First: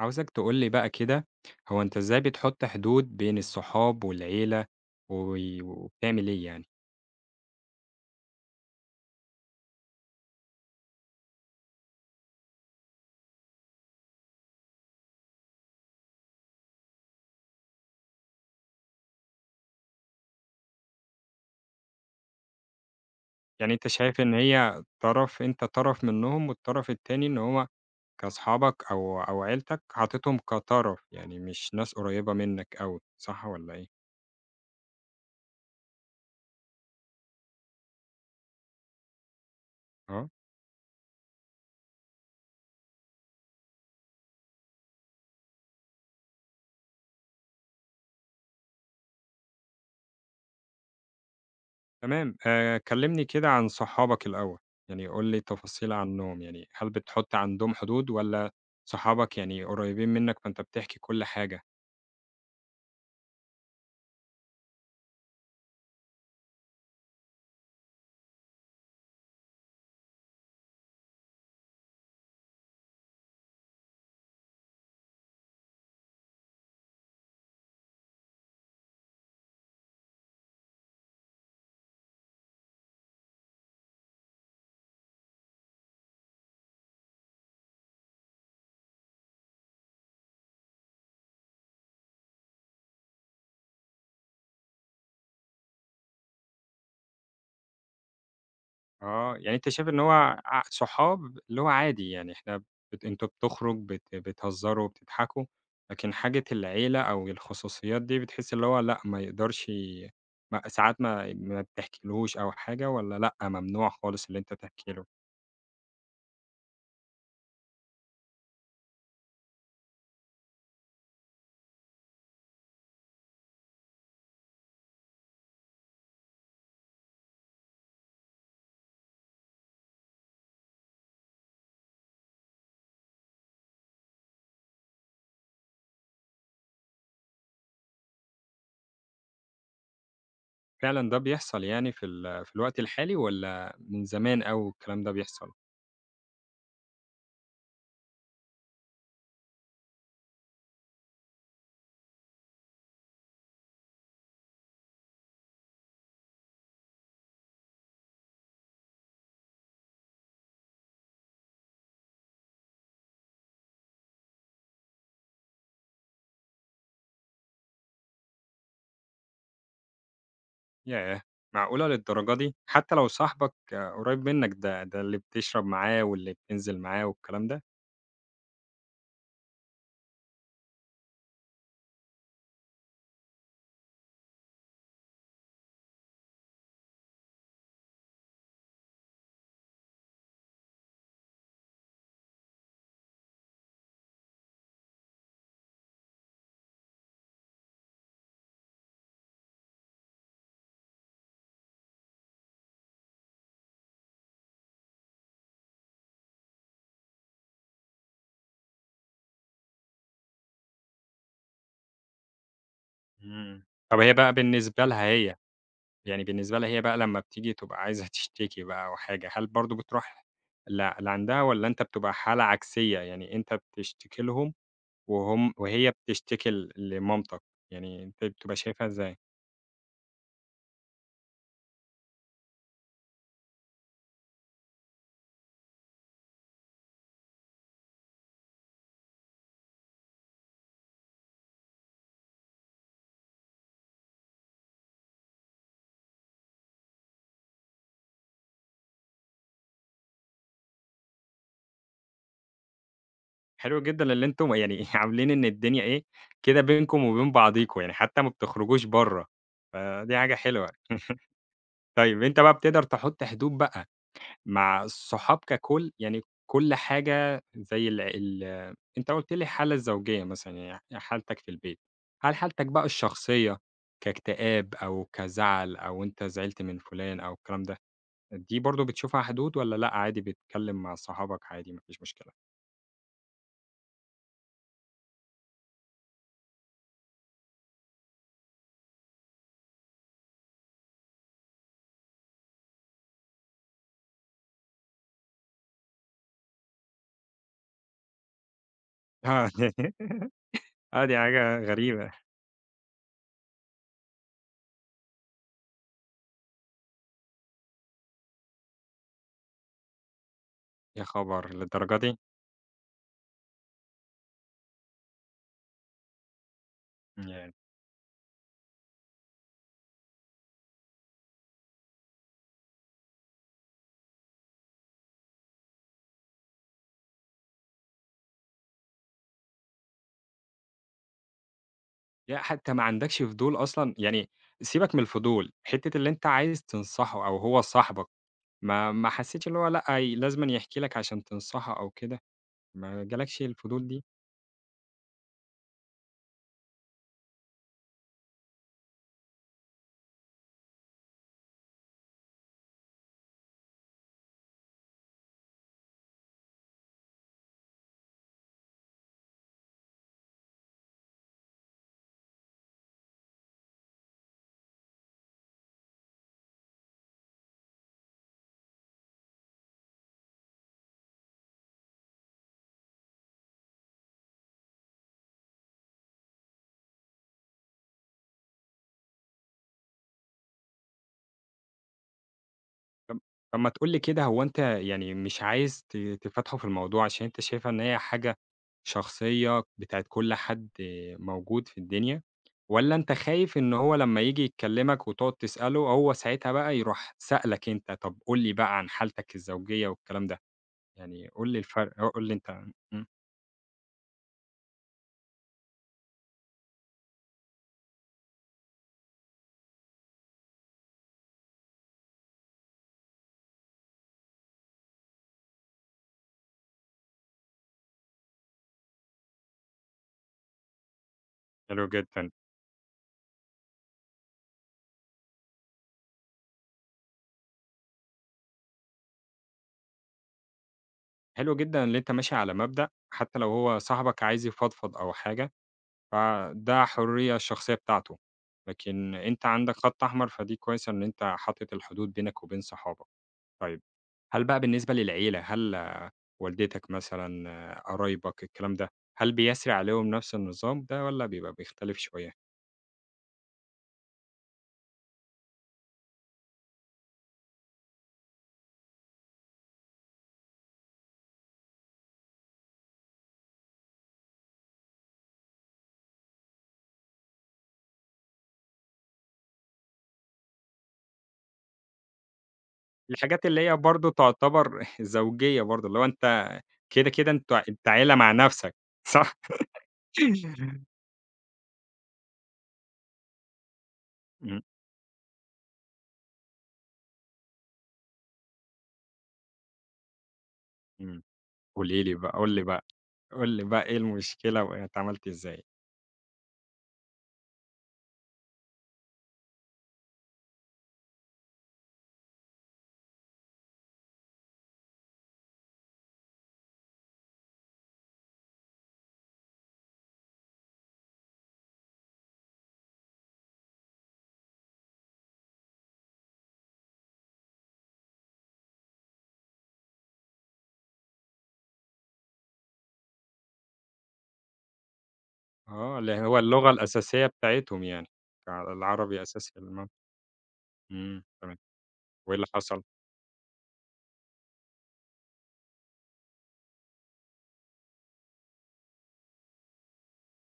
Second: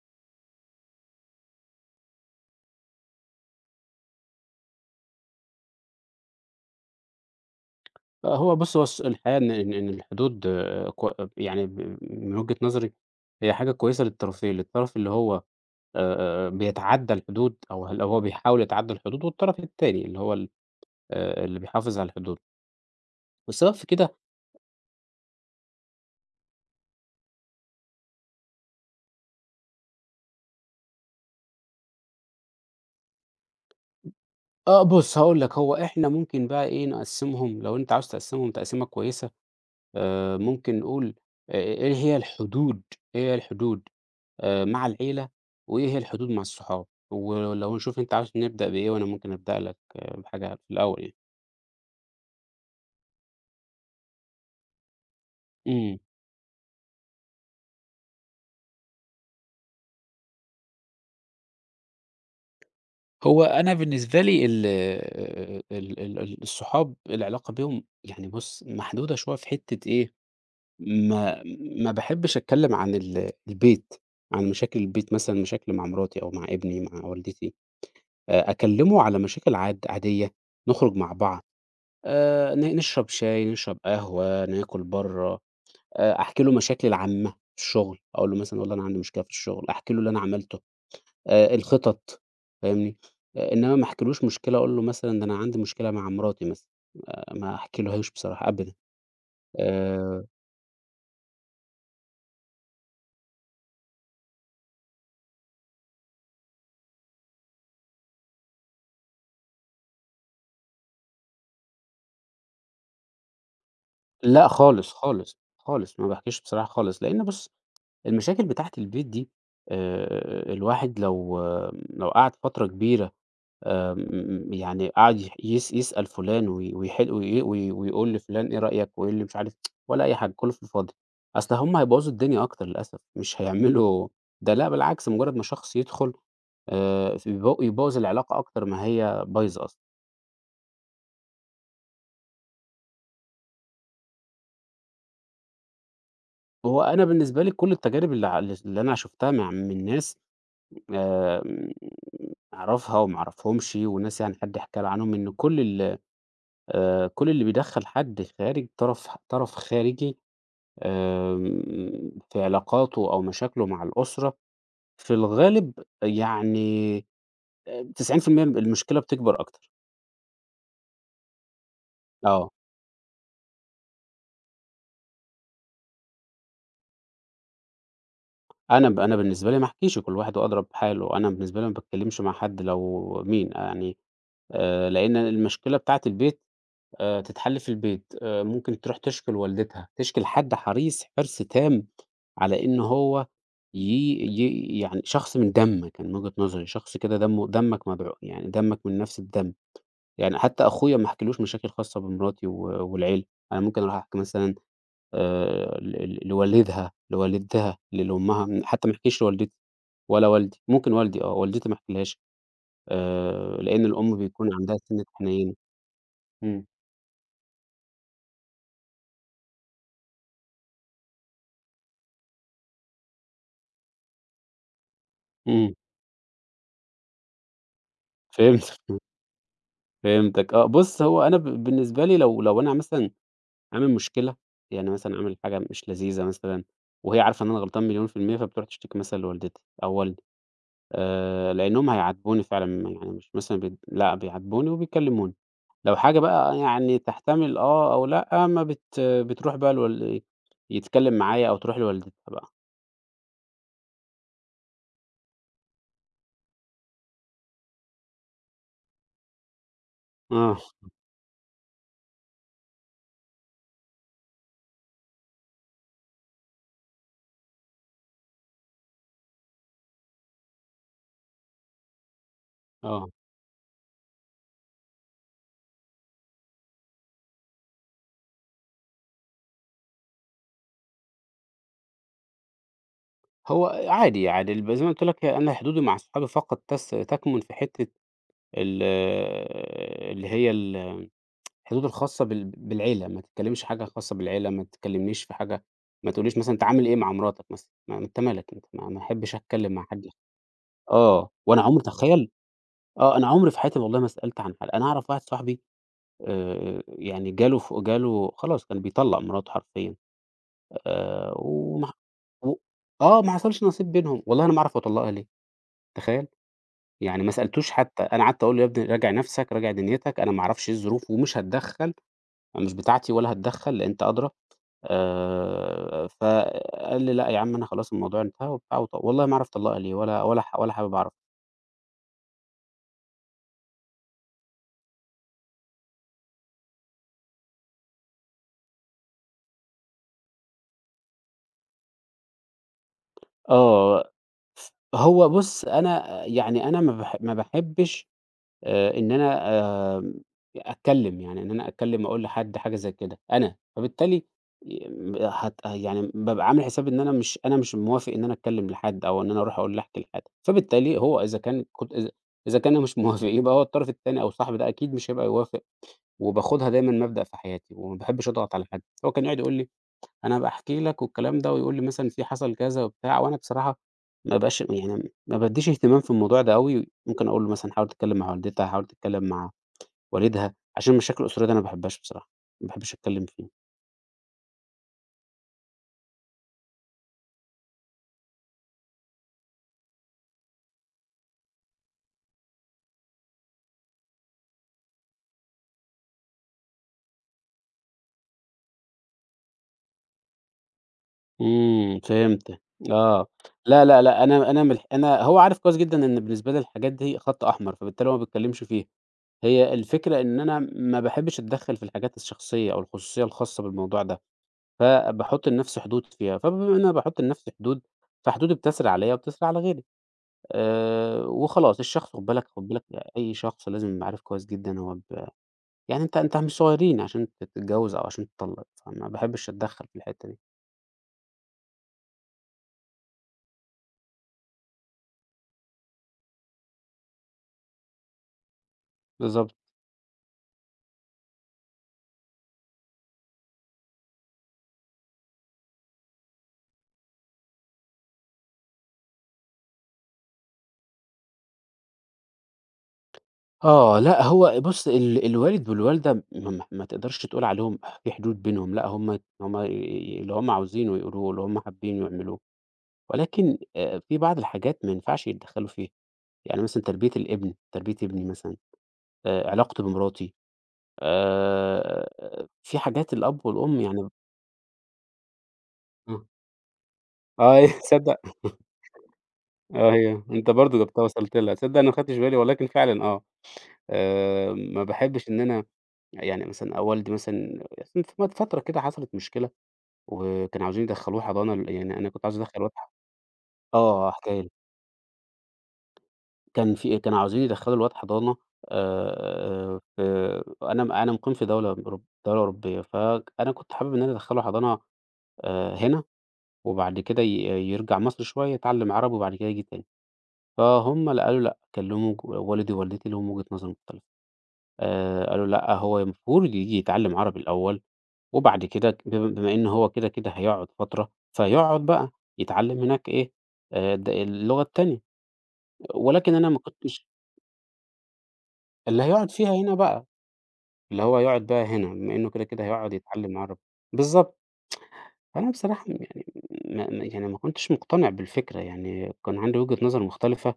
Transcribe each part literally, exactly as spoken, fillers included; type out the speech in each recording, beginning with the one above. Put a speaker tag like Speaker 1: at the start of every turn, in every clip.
Speaker 1: عاوزك تقول لي بقى كده، هو أنت إزاي بتحط حدود بين الصحاب والعيلة، و وبتعمل إيه يعني؟
Speaker 2: آه، هو بُص، هو الص الحقيقة إن إن إن الحدود، آآ، كو يعني ب من وجهة نظري هي حاجة كويسة للطرفين، للطرف اللي هو آآ، آآ، بيتعدى الحدود أو اللي هو بيحاول يتعدى الحدود، والطرف التاني اللي هو ال آآ، اللي بيحافظ على الحدود.
Speaker 1: يعني
Speaker 2: والسبب
Speaker 1: أنت
Speaker 2: في كده،
Speaker 1: شايف إن هي طرف أنت طرف منهم، والطرف التاني إن هو كأصحابك أو أو عيلتك حاططهم كطرف، يعني مش ناس قريبة منك أوي، صح والّا إيه؟
Speaker 2: آه، بُص، هاقول لك. هو إحنا ممكن بقى إيه نقسّمهم لو أنت عاوز تقسّمهم تقسيمة كويسة.
Speaker 1: آه،
Speaker 2: آآ، ممكن نقول، آآ، إيه هي الحدود، إيه هي الحدود؟ آآ مع العيلة، وإيه هي الحدود مع الصحاب، ولو نشوف أنت عاوز نبدأ بإيه وأنا ممكن أبدأ لك آه، بحاجة في الأول يعني.
Speaker 1: تمام، آآ كلمني كده عن صحابك الأول، يعني قُل لي تفاصيل
Speaker 2: إمم.
Speaker 1: عنهم، يعني هل بتحط عندهم حدود والّا صحابك يعني قريبين منك فأنت بتحكي كل حاجة؟
Speaker 2: هو أنا بالنسبة لي ال آآ ال ال ال الصحاب، العلاقة بيهم يعني بُص، محدودة شوية في حتّة إيه. ما ما باحبّش أتكلّم عن ال البيت، عن مشاكل البيت، مثلًا مشاكلي مع مراتي أو مع ابني، مع والدتي. آآ أكلّمه على مشاكل عاد عادية، نخرج مع بعض، آآ ن نشرب شاي، نشرب قهوة، ناكل برّه. آآ أحكي له مشاكلي العامة في الشغل، أقول له مثلًا والله أنا عندي مشكلة في الشغل، أحكي له اللي أنا عملته، آآ الخطط، فاهمني. آآ إنما ما أحكيلوش مشكلة أقول له مثلًا ده أنا عندي مشكلة مع مراتي مثلًا. آه، ما أحكيلهوش بصراحة أبدًا.
Speaker 1: آه، يعني أنت شايف إن هو
Speaker 2: آآ
Speaker 1: ع صحاب اللي هو عادي، يعني إحنا بت أنتم بتخرج، بت بتهزروا، بتضحكوا، لكن حاجة العيلة أو الخصوصيات دي بتحس اللي هو لأ، ما يقدرش ي- ما ساعات ما ما بتحكيلهوش أو حاجة، والّا لأ، ممنوع خالص اللي
Speaker 2: لأ
Speaker 1: أنت تحكي
Speaker 2: خالص،
Speaker 1: له؟
Speaker 2: خالص، خالص، ما باحكيش بصراحة خالص، لإن بُص، المشاكل بتاعة البيت دي، آآ الواحد لو، آه، لو قعد فترة كبيرة، آمم، يعني قعد يح يس يسأل فلان وي ويحل وي وي ويقول لفلان إيه رأيك وإيه اللي مش عارف، ولا أي حاجة، كلّه في الفاضي. أصل هُم هيبوّظوا الدنيا أكتر للأسف، مش هيعملوا ده، لأ بالعكس، مجرّد ما شخص يدخل آآ، ف يبو يبوّظ العلاقة أكتر ما هي بايظة أصلًا.
Speaker 1: فعلًا ده بيحصل يعني في ال في الوقت الحالي والّا من زمان أوي الكلام ده بيحصل؟
Speaker 2: هو أنا بالنسبة لي كل التجارب اللي ع اللي أنا شُفتها مع من ناس، آمم، أعرفها وما أعرفهمش وناس، يعني حد حكى لي عنهم، إن كل ال آآ، كل اللي بيدخّل حد خارج، طرف طرف خارجي، آمم، في علاقاته أو مشاكله مع الأسرة، في الغالب يعني آآ تسعين في المية المشكلة بتكبر أكتر.
Speaker 1: ياه! معقولة للدرجة
Speaker 2: آه،
Speaker 1: دي؟ حتى لو صاحبك آه، قريب منك، ده ده اللي بتشرب معاه واللي بتنزل معاه والكلام ده؟
Speaker 2: أنا ب أنا بالنسبة لي ما أحكيش كل واحد وأضرب حاله. أنا بالنسبة لي ما باتكلمش مع حد لو مين يعني. آآ، لأن المشكلة بتاعة البيت آآ، تتحل في البيت. آآ، ممكن تروح تشكي لوالدتها، تشكي لحد حريص، حرص تام على إن هو ي ي يعني شخص من دمك. أنا من وجهة نظري شخص كده دمه دمك مدعو، يعني دمك من نفس الدم. يعني حتى أخويا ما حكيلوش مشاكل خاصة بمراتي و والعيلة، أنا ممكن أروح أحكي مثلًا آآ ل ل لوالدها، لوالدتها، ل لأمها. حتى ما احكيش لوالدتي ولا والدي. ممكن والدي آه، والدتي ما احكيلهاش، آآ،
Speaker 1: إمم.
Speaker 2: لإن
Speaker 1: طب هي
Speaker 2: الأم
Speaker 1: بقى
Speaker 2: بيكون عندها
Speaker 1: بالنسبة لها
Speaker 2: سِنّة
Speaker 1: هي،
Speaker 2: حنيّنة.
Speaker 1: يعني بالنسبة
Speaker 2: إمم،
Speaker 1: لها هي بقى لمّا بتيجي تبقى عايزة تشتكي بقى أو حاجة، هل برضه بتروح ل لعندها والّا أنت بتبقى حالة عكسية، يعني أنت بتشتكي لهم وهم
Speaker 2: إمم،
Speaker 1: وهي بتشتكي ل لمامتك، يعني أنت بتبقى
Speaker 2: فهمتك،
Speaker 1: شايفها إزاي؟
Speaker 2: فهمتك، آه، بُص. هو أنا ب بالنسبة لي لو لو أنا مثلًا عامل مشكلة، يعني مثلًا عامل حاجة مش لذيذة مثلًا، وهي عارفة إن أنا غلطان مليون في المِيّة، فبتروح تشتكي مثلًا لوالدتي أو والدي. آآ لإنّهم هيعاتبوني فعلًا، يعني مش مثلًا بيت لأ، بيعاتبوني وبيكلموني. لو حاجة بقى يعني تحتمل، آه أو لأ، ما بت بتروح بقى لوال يتكلم معايا أو تروح لوالدتها بقى.
Speaker 1: حلو جدًا اللي أنتم يعني عاملين إن الدنيا إيه، كده بينكم وبين بعضيكم، يعني حتى ما بتخرجوش برّه، فدي حاجة
Speaker 2: آه،
Speaker 1: حلوة. طيب أنت بقى بتقدر تحط حدود بقى؟ مع الصحاب ككل، يعني كل حاجة زي ال ال أنت قُلت لي الحالة الزوجية مثلًا، يعني حالتك في البيت، هل حالتك بقى
Speaker 2: آه.
Speaker 1: الشخصية كاكتئاب أو كزعل، أو أنت زعلت من فلان أو الكلام ده، دي برضه بتشوفها حدود والّا لأ، عادي بتتكلم مع صحابك عادي، ما فيش مشكلة؟
Speaker 2: هو عادي، عادي، الب زي ما قُلت لك أنا حدودي مع صحابي فقط تس تكمن في حتّة ال اللي هي ال الحدود الخاصة بال بالعيلة. ما تتكلمش حاجة خاصة بالعيلة، ما تكلمنيش في حاجة، ما تقوليش مثلًا أنت عامل إيه مع مراتك مثلًا، ما أنت مالك أنت، ما ما احبش
Speaker 1: آه.
Speaker 2: أتكلم مع حد.
Speaker 1: آه، دي
Speaker 2: آه،
Speaker 1: حاجة
Speaker 2: وأنا عمري،
Speaker 1: غريبة.
Speaker 2: تخيّل! آه، أنا عمري في حياتي والله ما سألت. عن حل، أنا أعرف واحد صاحبي آآ، يعني جاله ف جاله خلاص كان بيطلّق مراته حرفيًا،
Speaker 1: يا
Speaker 2: آآ،
Speaker 1: خبر
Speaker 2: وما ح
Speaker 1: للدرجة دي!
Speaker 2: و آه، ما حصلش نصيب بينهم. والله أنا ما أعرف هو طلّقها ليه، تخيّل! يعني ما
Speaker 1: ياه!
Speaker 2: سألتوش حتى. أنا قعدت أقول له: "يا ابني راجع نَفْسك، راجع دنيتك، أنا ما أعرفش إيه الظروف ومش هاتدخّل، مش بتاعتي ولا هاتدخّل، لأ أنت أدرى." آآ، فقال لي: "لأ يا عم، أنا خلاص الموضوع انتهى وبتاع." وط والله ما أعرف طلّقها ليه، ولا ولا ح ولا حابب أعرف.
Speaker 1: لأ، حتى ما عندكش فضول أصلًا، يعني سيبك من الفضول، حتة اللي أنت عايز تنصحه أو هو صاحبك، ما ما حسيتش اللي هو لأ، ي لازمًا يحكي لك عشان تنصحه أو كده، ما جالكش الفضول دي؟
Speaker 2: آه. هو بُص، أنا يعني أنا ما باح ما باحبّش آآ إن أنا آمم أتكلّم، يعني إن أنا أتكلّم أقول لحد حاجة زي كده أنا، فبالتالي م هت يعني بابقى عامل حساب إن أنا مش أنا مش موافق إن أنا أتكلّم لحد أو إن أنا أروح أقول أحكي لحد. فبالتالي هو إذا كان كنت إذا إذا كان انا مش موافق، يبقى هو الطرف التاني أو صاحبي ده أكيد مش هيبقى يوافق. وباخدها دايمًا مبدأ في حياتي وما باحبّش أضغط على حد. هو كان يقعد يقول لي أنا باحكي لك والكلام ده، ويقول لي مثلًا في حصل كذا وبتاع، وأنا بصراحة ما بابقاش، يعني ما بادّيش اهتمام في الموضوع ده أوي. ممكن أقول له مثلًا حاول تتكلم مع والدتها، حاول تتكلم مع والدها. عشان المشاكل الأسرية دي أنا ما باحبهاش بصراحة، ما باحبش
Speaker 1: طب
Speaker 2: أتكلم فيها.
Speaker 1: طب ما تقول لي كده، هو أنت يعني مش عايز ت تفتحه في الموضوع عشان أنت شايفها إن هي حاجة شخصية بتاعة كل حد موجود في الدنيا، والّا أنت خايف إن هو لمّا ييجي يكلمك وتقعد تسأله، هو ساعتها بقى يروح سألك أنت، طب قُل لي بقى عن حالتك الزوجية والكلام ده، يعني قُل لي الفرق،
Speaker 2: إمم،
Speaker 1: قُل لي أنت.
Speaker 2: فهمت،
Speaker 1: إمم.
Speaker 2: آه. لا، لا، لأ، أنا أنا مل أنا هو عارف كويس جدًا إن بالنسبة لي الحاجات دي خط أحمر، فبالتالي هو ما بيتكلمش فيها. هي الفكرة إن أنا ما باحبش أتدخّل في الحاجات الشخصية أو الخصوصية الخاصة بالموضوع ده. فباحُط لنَفْسي حدود فيها، فبما إن أنا باحُط لنَفْسي حدود، فحدودي بتسري عليّا وبتسري على غيري. آآ وخلاص
Speaker 1: حلو
Speaker 2: الشخص،
Speaker 1: جدًا.
Speaker 2: خُد بالك خُد بالك، أي شخص لازم يبقى عارف كويس جدًا. هو ب يعني أنت أنت مش صغيرين عشان ت تتجوّز أو عشان تطلّق، فما باحبّش أتدخّل في الحتّة دي.
Speaker 1: حلو جدًا اللي أنت ماشي على مبدأ، حتى لو هو صاحبك عايز يفضفض أو حاجة، فده حرية الشخصية بتاعته، لكن أنت
Speaker 2: بالضبط.
Speaker 1: عندك خط أحمر، فدي كويسة إن أنت حاطط الحدود بينك وبين صحابك. طيب هل بقى بالنسبة للعيلة، هل آه، والدتك مثلًا، آه، قرايبك، الكلام ده، هل بيسري عليهم نفس النظام ده والّا بيبقى بيختلف شوية؟
Speaker 2: آه، لأ، هو بُص، ال الوالد والوالدة ما ما ما تقدرش تقول عليهم في حدود بينهم. لأ، هم هم ي اللي هم عاوزينه يقولوه، اللي هم حابّين يعملوه. ولكن آآ في بعض الحاجات ما ينفعش يتدخّلوا فيها، يعني مثلًا تربية الابن، تربية ابني مثلًا، آآ علاقته بمراتي، آآ في حاجات الأب
Speaker 1: الحاجات اللي هي
Speaker 2: والأم يعني.
Speaker 1: برضه تعتبر زوجية برضه، اللي هو
Speaker 2: آه.
Speaker 1: أنت كده، كده، أنت
Speaker 2: آه، أيوه،
Speaker 1: أنت عيلة
Speaker 2: تصدّق.
Speaker 1: مع نفسك، صح؟
Speaker 2: آه، أيوه، أنت برضه جبتها وصلت لها، تصدّق أنا ما خدتش بالي ولكن فعلًا، آه. آآ
Speaker 1: إمم،
Speaker 2: ما باحبش إن أنا، يعني مثلًا والدي مثلًا مثلاً في مت- فترة كده حصلت مشكلة وكانوا عاوزين يدخّلوه
Speaker 1: إمم.
Speaker 2: حضانة، ل يعني
Speaker 1: قولي
Speaker 2: أنا
Speaker 1: لي
Speaker 2: كنت
Speaker 1: بقى،
Speaker 2: عاوز أدخّل
Speaker 1: قُل لي
Speaker 2: الواد
Speaker 1: بقى،
Speaker 2: ح
Speaker 1: قُل لي بقى إيه
Speaker 2: آه، حكاية.
Speaker 1: المشكلة وأنت عملت إزاي؟
Speaker 2: كان في إيه، كانوا عاوزين يدخّلوا الواد حضانة، آآ، في أنا م أنا مُقيم في دولة أوروب دولة أوروبية. فأنا كنت حابب إن أنا أدخّله حضانة، آآ، هنا، وبعد كده ي يرجع مصر شوية يتعلّم عربي وبعد كده ييجي تاني. فهُم اللي قالوا لأ، كلّموا ج والدي ووالدتي، ليهم وجهة نظر مختلفة. آآ، قالوا لأ، هو المفروض ييجي يتعلّم عربي الأول، وبعد كده ك بم بما إن هو كده، كده هيقعد فترة، فيقعد بقى يتعلّم هناك إيه، آآ، د اللغة التانية.
Speaker 1: آه، اللي
Speaker 2: ولكن
Speaker 1: هو
Speaker 2: أنا ما
Speaker 1: اللغة
Speaker 2: كنتش
Speaker 1: الأساسية بتاعتهم يعني، ع
Speaker 2: اللي
Speaker 1: العربي
Speaker 2: هيقعد فيها
Speaker 1: أساسي
Speaker 2: هنا
Speaker 1: المن
Speaker 2: بقى. اللي هو
Speaker 1: إمم،
Speaker 2: يقعد
Speaker 1: تمام،
Speaker 2: بقى هنا، بما إنه
Speaker 1: وإيه
Speaker 2: كده،
Speaker 1: اللي
Speaker 2: كده
Speaker 1: حصل؟
Speaker 2: هيقعد يتعلّم عربي. بالضبط. أنا بصراحة م يعني ما ما يعني ما كنتش مقتنع بالفكرة. يعني كان عندي وجهة نظر مختلفة،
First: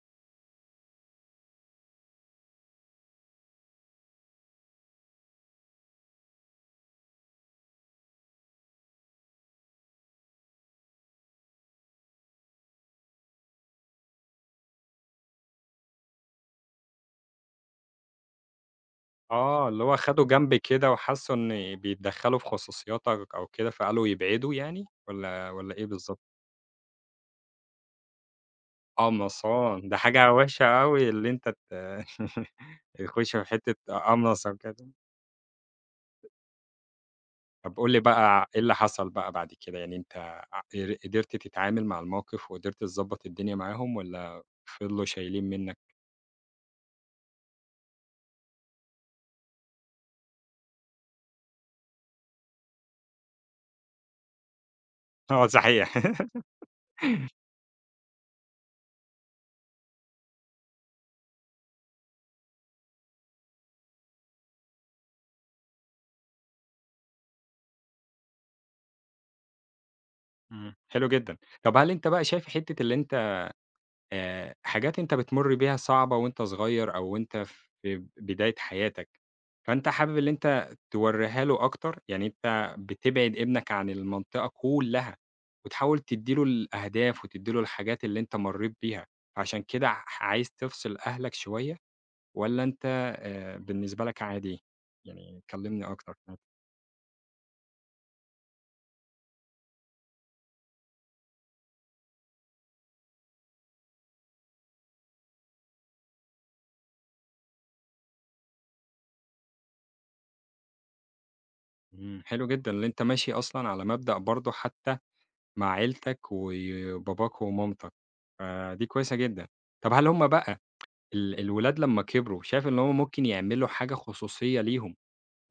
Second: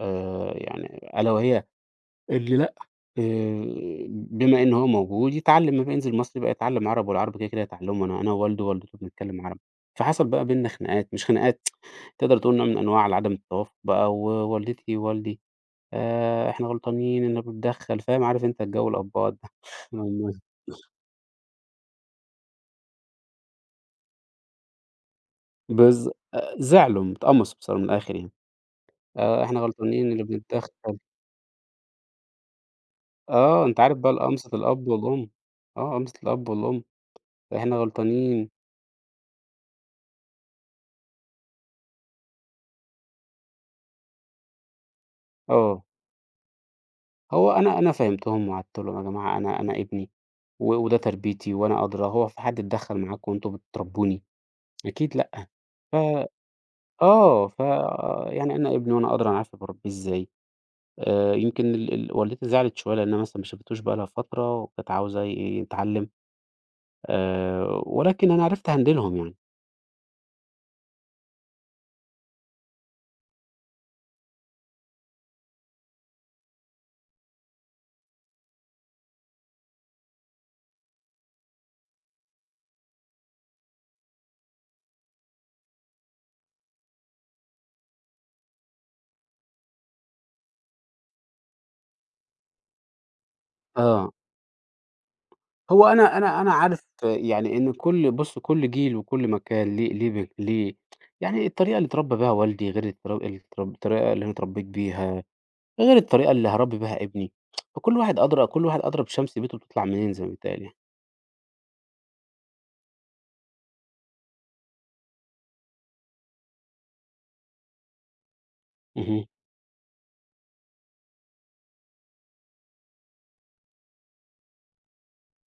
Speaker 2: آآ يعني ألا وهي اللي لأ، آآ بما إن هو موجود يتعلّم، لمّا ينزل مصر يبقى يتعلّم عربي، والعربي كده، كده هيتعلّمه، أنا أنا ووالده ووالدته بنتكلّم عربي. فحصل بقى بيننا خناقات، مش خناقات، تقدر تقول نوع من أنواع عدم التوافق بقى. ووالدتي ووالدي آآ إحنا غلطانين إنّنا بنتدخّل، فاهم، عارف أنت الجو الأبّات
Speaker 1: آه، اللي هو خدوا
Speaker 2: ده.
Speaker 1: جنب كده وحسّوا إن بيتدخّلوا في خصوصياتك أو كده، فقالوا يبعدوا يعني، والّا والّا إيه
Speaker 2: بالض
Speaker 1: بالضبط؟
Speaker 2: أ زعلوا، اتقمصوا بصرا من الآخر يعني. آآ إحنا
Speaker 1: قمصان، ده
Speaker 2: غلطانين اللي
Speaker 1: حاجة وِحشة
Speaker 2: بنتدخّل.
Speaker 1: أوي اللي أنت ت يخشوا في
Speaker 2: آه،
Speaker 1: حتّة
Speaker 2: أنت عارف بقى
Speaker 1: قمص
Speaker 2: القمصة
Speaker 1: وكده.
Speaker 2: الأب والأم، آه، قمصة الأب والأم، إحنا
Speaker 1: طب قُل لي
Speaker 2: غلطانين.
Speaker 1: بقى إيه اللي حصل بقى بعد كده، يعني أنت ع قر قدرت تتعامل مع الموقف وقدرت تضبّط الدنيا معاهم، والّا فضلوا شايلين منّك؟
Speaker 2: آه، هو أنا أنا فهمتهم وقعدت لهم: يا جماعة أنا أنا ابني، و وده تربيتي، وأنا أدرى، هو في حد اتدخّل معاكم وأنتم بتربّوني؟ أكيد
Speaker 1: آه،
Speaker 2: لأ.
Speaker 1: صحيح.
Speaker 2: ف آه، ف يعني أنا ابني وأنا أدرى، أنا عارف باربيه إزاي. آآ يمكن ال ال والدتي زعلت شوية لإنها مثلًا ما شافتوش بقى لها فترة، وكانت عاوزة ي يتعلّم، آآ، ولكن أنا عرفت أهندلهم يعني.
Speaker 1: إمم. حلو جدًا. طب هل أنت بقى شايف حتّة اللي أنت آآ، حاجات أنت بتمُر بيها صعبة وأنت صغير أو وأنت في بداية حياتك، فأنت حابب اللي أنت تورّيها له أكتر، يعني أنت بتبعد ابنك عن المنطقة كلّها، وتحاول تدّي له الأهداف وتدّي له الحاجات اللي أنت مرّيت بيها، فعشان كده ح عايز تفصل أهلك شوية، والّا أنت آآ، بالنسبة
Speaker 2: آه،
Speaker 1: لك عادي؟ يعني
Speaker 2: هو
Speaker 1: كلّمني أكتر.
Speaker 2: أنا أنا أنا عارف، يعني إن كل بُص، كل جيل وكل مكان ليه ليه ب ليه، يعني الطريقة اللي اتربى بيها والدي غير الطر التر الطريقة اللي أنا اتربيت بيها، غير الطريقة اللي هاربي بيها ابني. فكل واحد أدرى، كل واحد أدرى بشمس بيته بتطلع منين، زي ما بيتقال يعني.
Speaker 1: إمم. حلو جدًا اللي أنت ماشي أصلًا على مبدأ برضه، حتى مع عيلتك وباباك ومامتك، فدي كويسة
Speaker 2: اهم.
Speaker 1: جدًا. طب هل هم بقى ال الولاد لمّا كبروا شايف إن هم ممكن يعملوا حاجة خصوصية ليهم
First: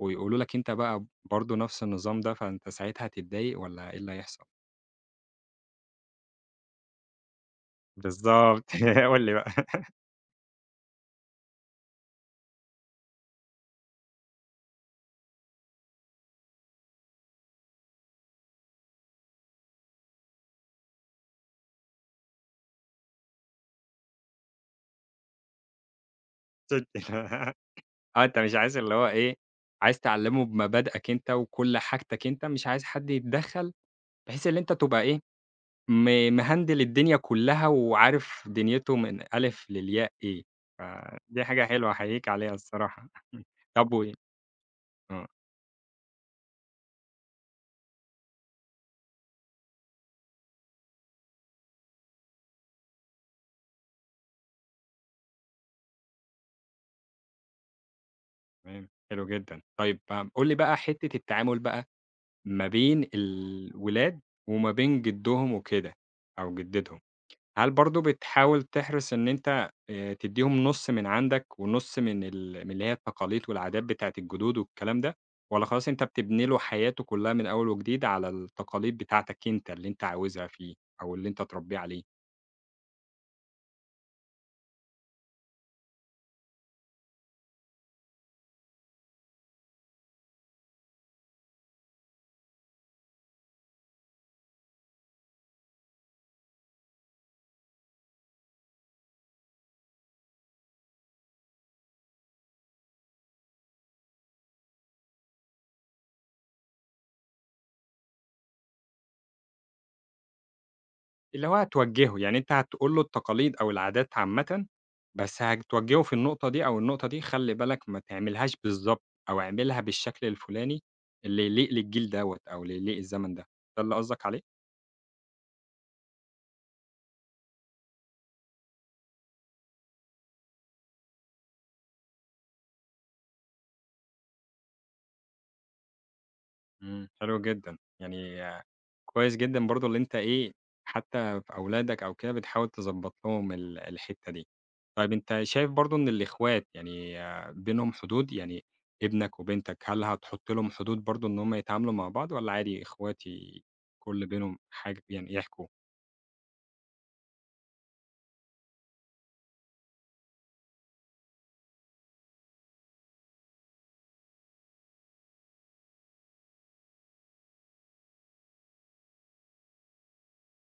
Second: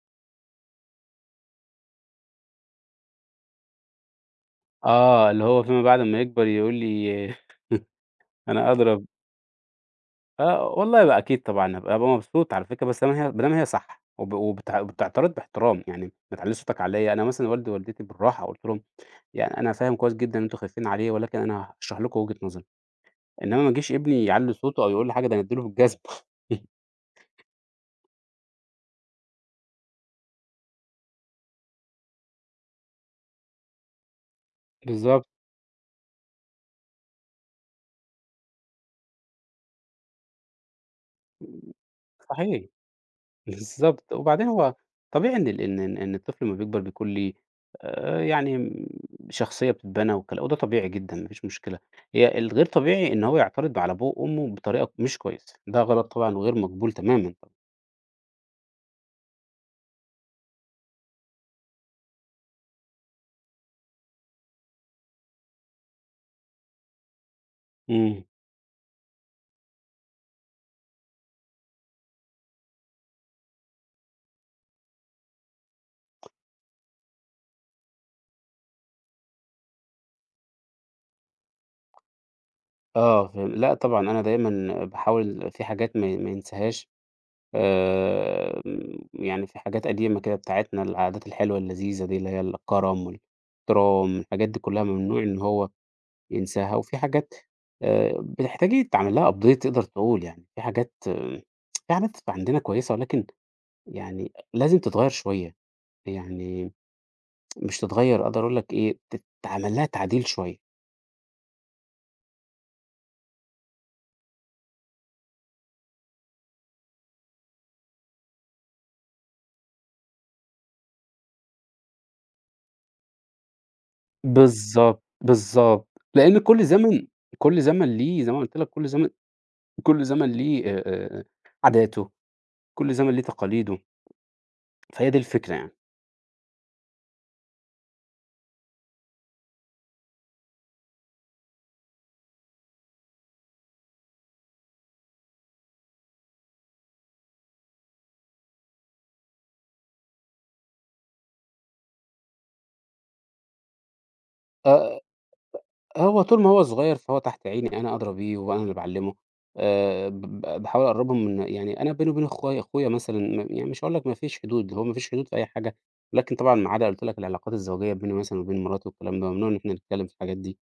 Speaker 1: ويقولوا لك أنت بقى برضه نفس النظام ده، فأنت ساعتها هتتضايق والّا إيه اللي هيحصل؟
Speaker 2: آه، اللي هو فيما بعد أمّا يكبر يقول لي
Speaker 1: بالضبط.
Speaker 2: أنا أدرى.
Speaker 1: قُل لي بقى.
Speaker 2: آه، والله بقى أكيد طبعًا، هابقى بابقى مبسوط على فكرة. بس ما هي ما دام هي صح وب وبت وبتعترض باحترام، يعني ما تعلّيش صوتك عليّا. أنا مثلًا والدي ووالدتي بالراحة قُلت لهم: "يعني أنا فاهم كويس جدًا إن أنتم خايفين عليه، ولكن أنا هاشرح لكم وجهة نظري." إنما ما أجيش ابني يعلّي صوته أو يقول لي حاجة، ده أنا أدّي له بالجزم.
Speaker 1: صِدق. آه، أنت مش عايز اللي هو إيه، عايز تعلّمه بمبادئك أنت وكل حاجتك أنت، مش عايز حد يتدخّل، بحيث إن أنت تبقى إيه،
Speaker 2: بالضبط،
Speaker 1: م مهندل الدنيا كلّها وعارف دنيته من ألف للياء إيه، فدي حاجة حلوة أحييك عليها
Speaker 2: صحيح.
Speaker 1: الصراحة. طب، و
Speaker 2: بالضبط، وبعدين هو
Speaker 1: آه،
Speaker 2: طبيعي إن ال إن إن إن الطفل لمّا بيكبر بيكون ليه آآ، يعني م شخصية بتتبنى والكلا وده طبيعي جدًا، ما فيش مشكلة. هي الغير طبيعي إن هو يعترض على أبوه وأمه بطريقة مش كويسة، ده غلط طبعًا وغير مقبول تمامًا.
Speaker 1: تمام، حلو جدًا. طيب م قُل لي بقى حتّة التعامل بقى ما بين الولاد وما بين جدّهم وكده، أو جدتهم. هل برضه
Speaker 2: إمم.
Speaker 1: بتحاول تحرص إن أنت آآ تدّيهم نُص من عندك ونُص من ال من اللي هي التقاليد والعادات بتاعة الجدود والكلام ده، والّا خلاص أنت بتبني له حياته كلّها من أول وجديد على التقاليد بتاعتك أنت اللي أنت عاوزها فيه أو اللي أنت تربيه عليه؟
Speaker 2: آه، ف لأ طبعًا، أنا دايمًا باحاول في حاجات ما ما ينساهاش. آآ، يعني في حاجات قديمة كده بتاعتنا، العادات الحلوة اللذيذة دي اللي هي الكرم والاحترام، الحاجات دي كلها ممنوع إن هو ينساها. وفي حاجات آآ بتحتاجي تعمل لها update، تقدر تقول يعني. في حاجات، آه، في حاجات عندنا كويسة ولكن يعني لازم تتغيّر شوية. يعني مش تتغيّر، أقدر أقول لك إيه، تتعمل لها تعديل شوية.
Speaker 1: اللي هو هتوجّهه، يعني أنت هتقول له التقاليد أو العادات عامةً، بس هتوجّهه في النقطة دي أو النقطة دي، خلّي بالك ما تعملهاش بالضبط أو اعملها بالشكل الفلاني اللي يليق للجيل دوّة أو اللي يليق الزمن ده، ده اللي قصدك عليه؟
Speaker 2: بالضبط، بالضبط. لإن كل زمن، كل زمن ليه، زي ما قُلت لك، كل زمن كل زمن ليه آآ عاداته، كل زمن ليه تقاليده، فهي دي الفكرة يعني.
Speaker 1: إمم، حلو جدًا، يعني آه، كويس جدًا برضه اللي أنت إيه، حتى في أولادك أو كده بتحاول تضبّط لهم ال الحتّة دي. طيب أنت شايف برضه إن الإخوات يعني آه، بينهم حدود؟ يعني ابنك وبنتك هل هتحُط لهم حدود برضه إن هم يتعاملوا مع بعض والّا عادي إخواتي كل بينهم
Speaker 2: آآ
Speaker 1: حاجة يعني يحكوا؟
Speaker 2: هو طول ما هو صغير فهو تحت عيني، أنا أدرى بيه وأنا اللي باعلّمه. آآ ب ب باحاول أقرّبهم من، يعني أنا بيني وبين أخويا أخويا مثلًا م يعني مش هاقول لك ما فيش حدود، هو ما فيش حدود في أي حاجة. ولكن طبعًا ما عدا قُلت لك، العلاقات الزوجية بيني مثلًا وبين مراتي والكلام ده، ممنوع إن إحنا نتكلّم في الحاجات دي.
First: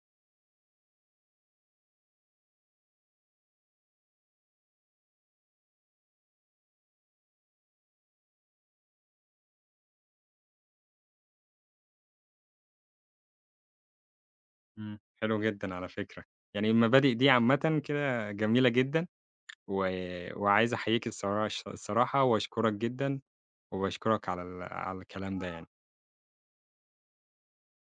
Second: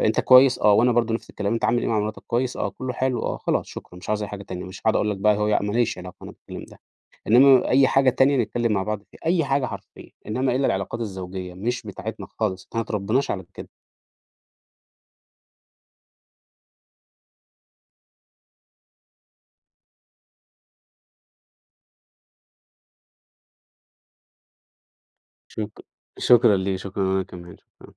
Speaker 2: آه، أنت كويس؟ آه، وأنا برضه نفس الكلام. أنت عامل إيه مع مراتك؟ كويس، آه. كُلّه حلو، آه. خلاص شكرًا، مش عاوز أي حاجة تانية، مش هاقعد أقول لك بقى هو ما ليش علاقة أنا بالكلام ده. إنّما أي حاجة تانية نتكلّم مع بعض فيها، أي حاجة حرفيًا، إنّما إلّا العلاقات الزوجية مش بتاعتنا خالص، إحنا ما اتربّيناش على كده.
Speaker 1: إمم، حلو جدًا على فكرة، يعني المبادئ دي عامةً كده جميلة جدًا، و وعايز أحييك الصراش الصراحة وأشكرك جدًا وباشكرك على ال على الكلام ده يعني.
Speaker 2: شك شكرًا لي، شكرًا أنا كمان، شكرًا.